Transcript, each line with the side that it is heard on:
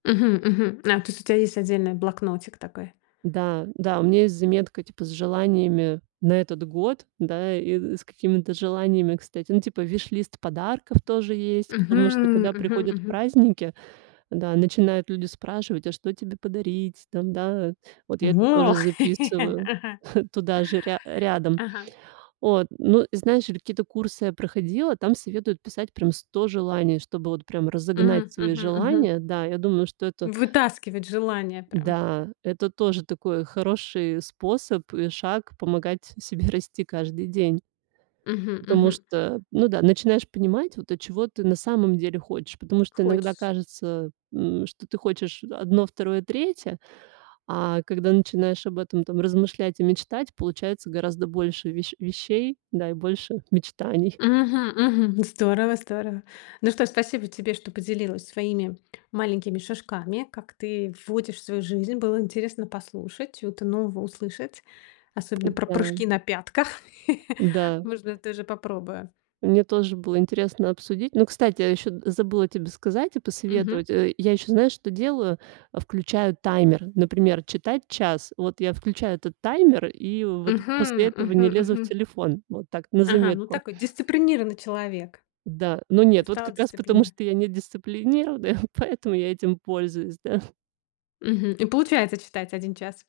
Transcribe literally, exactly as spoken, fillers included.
left: Мгм. Мгм. А то есть у тебя есть отдельный блокнотик такой.
right: Да, да, у меня есть заметка типа с желаниями на этот год. Да, и с какими-то желаниями, кстати, ну типа вишлист подарков тоже есть, потому что
left: Мгм,
right: когда
left: мгм,
right: приходят
left: мгм.
right: праздники, да, начинают люди спрашивать: а что тебе подарить? Там да. Вот я это тоже
left: Во,
right: записываю
left: ага.
right: туда же ря рядом.
left: Ага.
right: От ну и знаешь, я какие-то курсы я проходила, там советуют писать прям сто желаний, чтобы вот прям разогнать
left: Мгм,
right: свои
left: мгм, мгм.
right: желания. Да, я думаю, что это
left: Вытаскивать желание прям.
right: Да это тоже такой хороший способ и шаг помогать себе расти каждый день.
left: Мгм.
right: Потому
left: Мгм.
right: что, ну да, начинаешь понимать, вот, а чего ты на самом деле хочешь. Потому что иногда
left: Хочешь.
right: кажется, э, м, что ты хочешь одно, второе, третье, а когда начинаешь об этом там размышлять и мечтать, получается гораздо больше ве вещей, да, и больше мечтаний.
left: Мгм, мгм. Здорово, здорово. Ну что, спасибо тебе, что поделилась своими маленькими шажками, как ты вводишь в свою жизнь. Было интересно послушать, что-то нового услышать, особенно про
right: Да.
left: прыжки на пятках.
right: Да.
left: Можно тоже попробую.
right: Мне тоже было интересно обсудить. Ну, кстати, я ещё забыла тебе сказать и
left: Мгм.
right: посоветовать, э. Я ещё, знаешь, что делаю? А, включаю таймер, например, читать час. Вот я включаю этот таймер и вот после
left: Мгм,
right: этого
left: мгм,
right: не лезу в
left: мгм.
right: телефон. Вот так на
left: Ага, ну
right: заметку.
left: такой дисциплинированный человек.
right: Да, но
left: Ты
right: нет, вот
left: стала
right: как раз потому
left: дисциплине
right: что я недисциплинированная, поэтому я этим пользуюсь, да.
left: Мгм. И получается читать один час?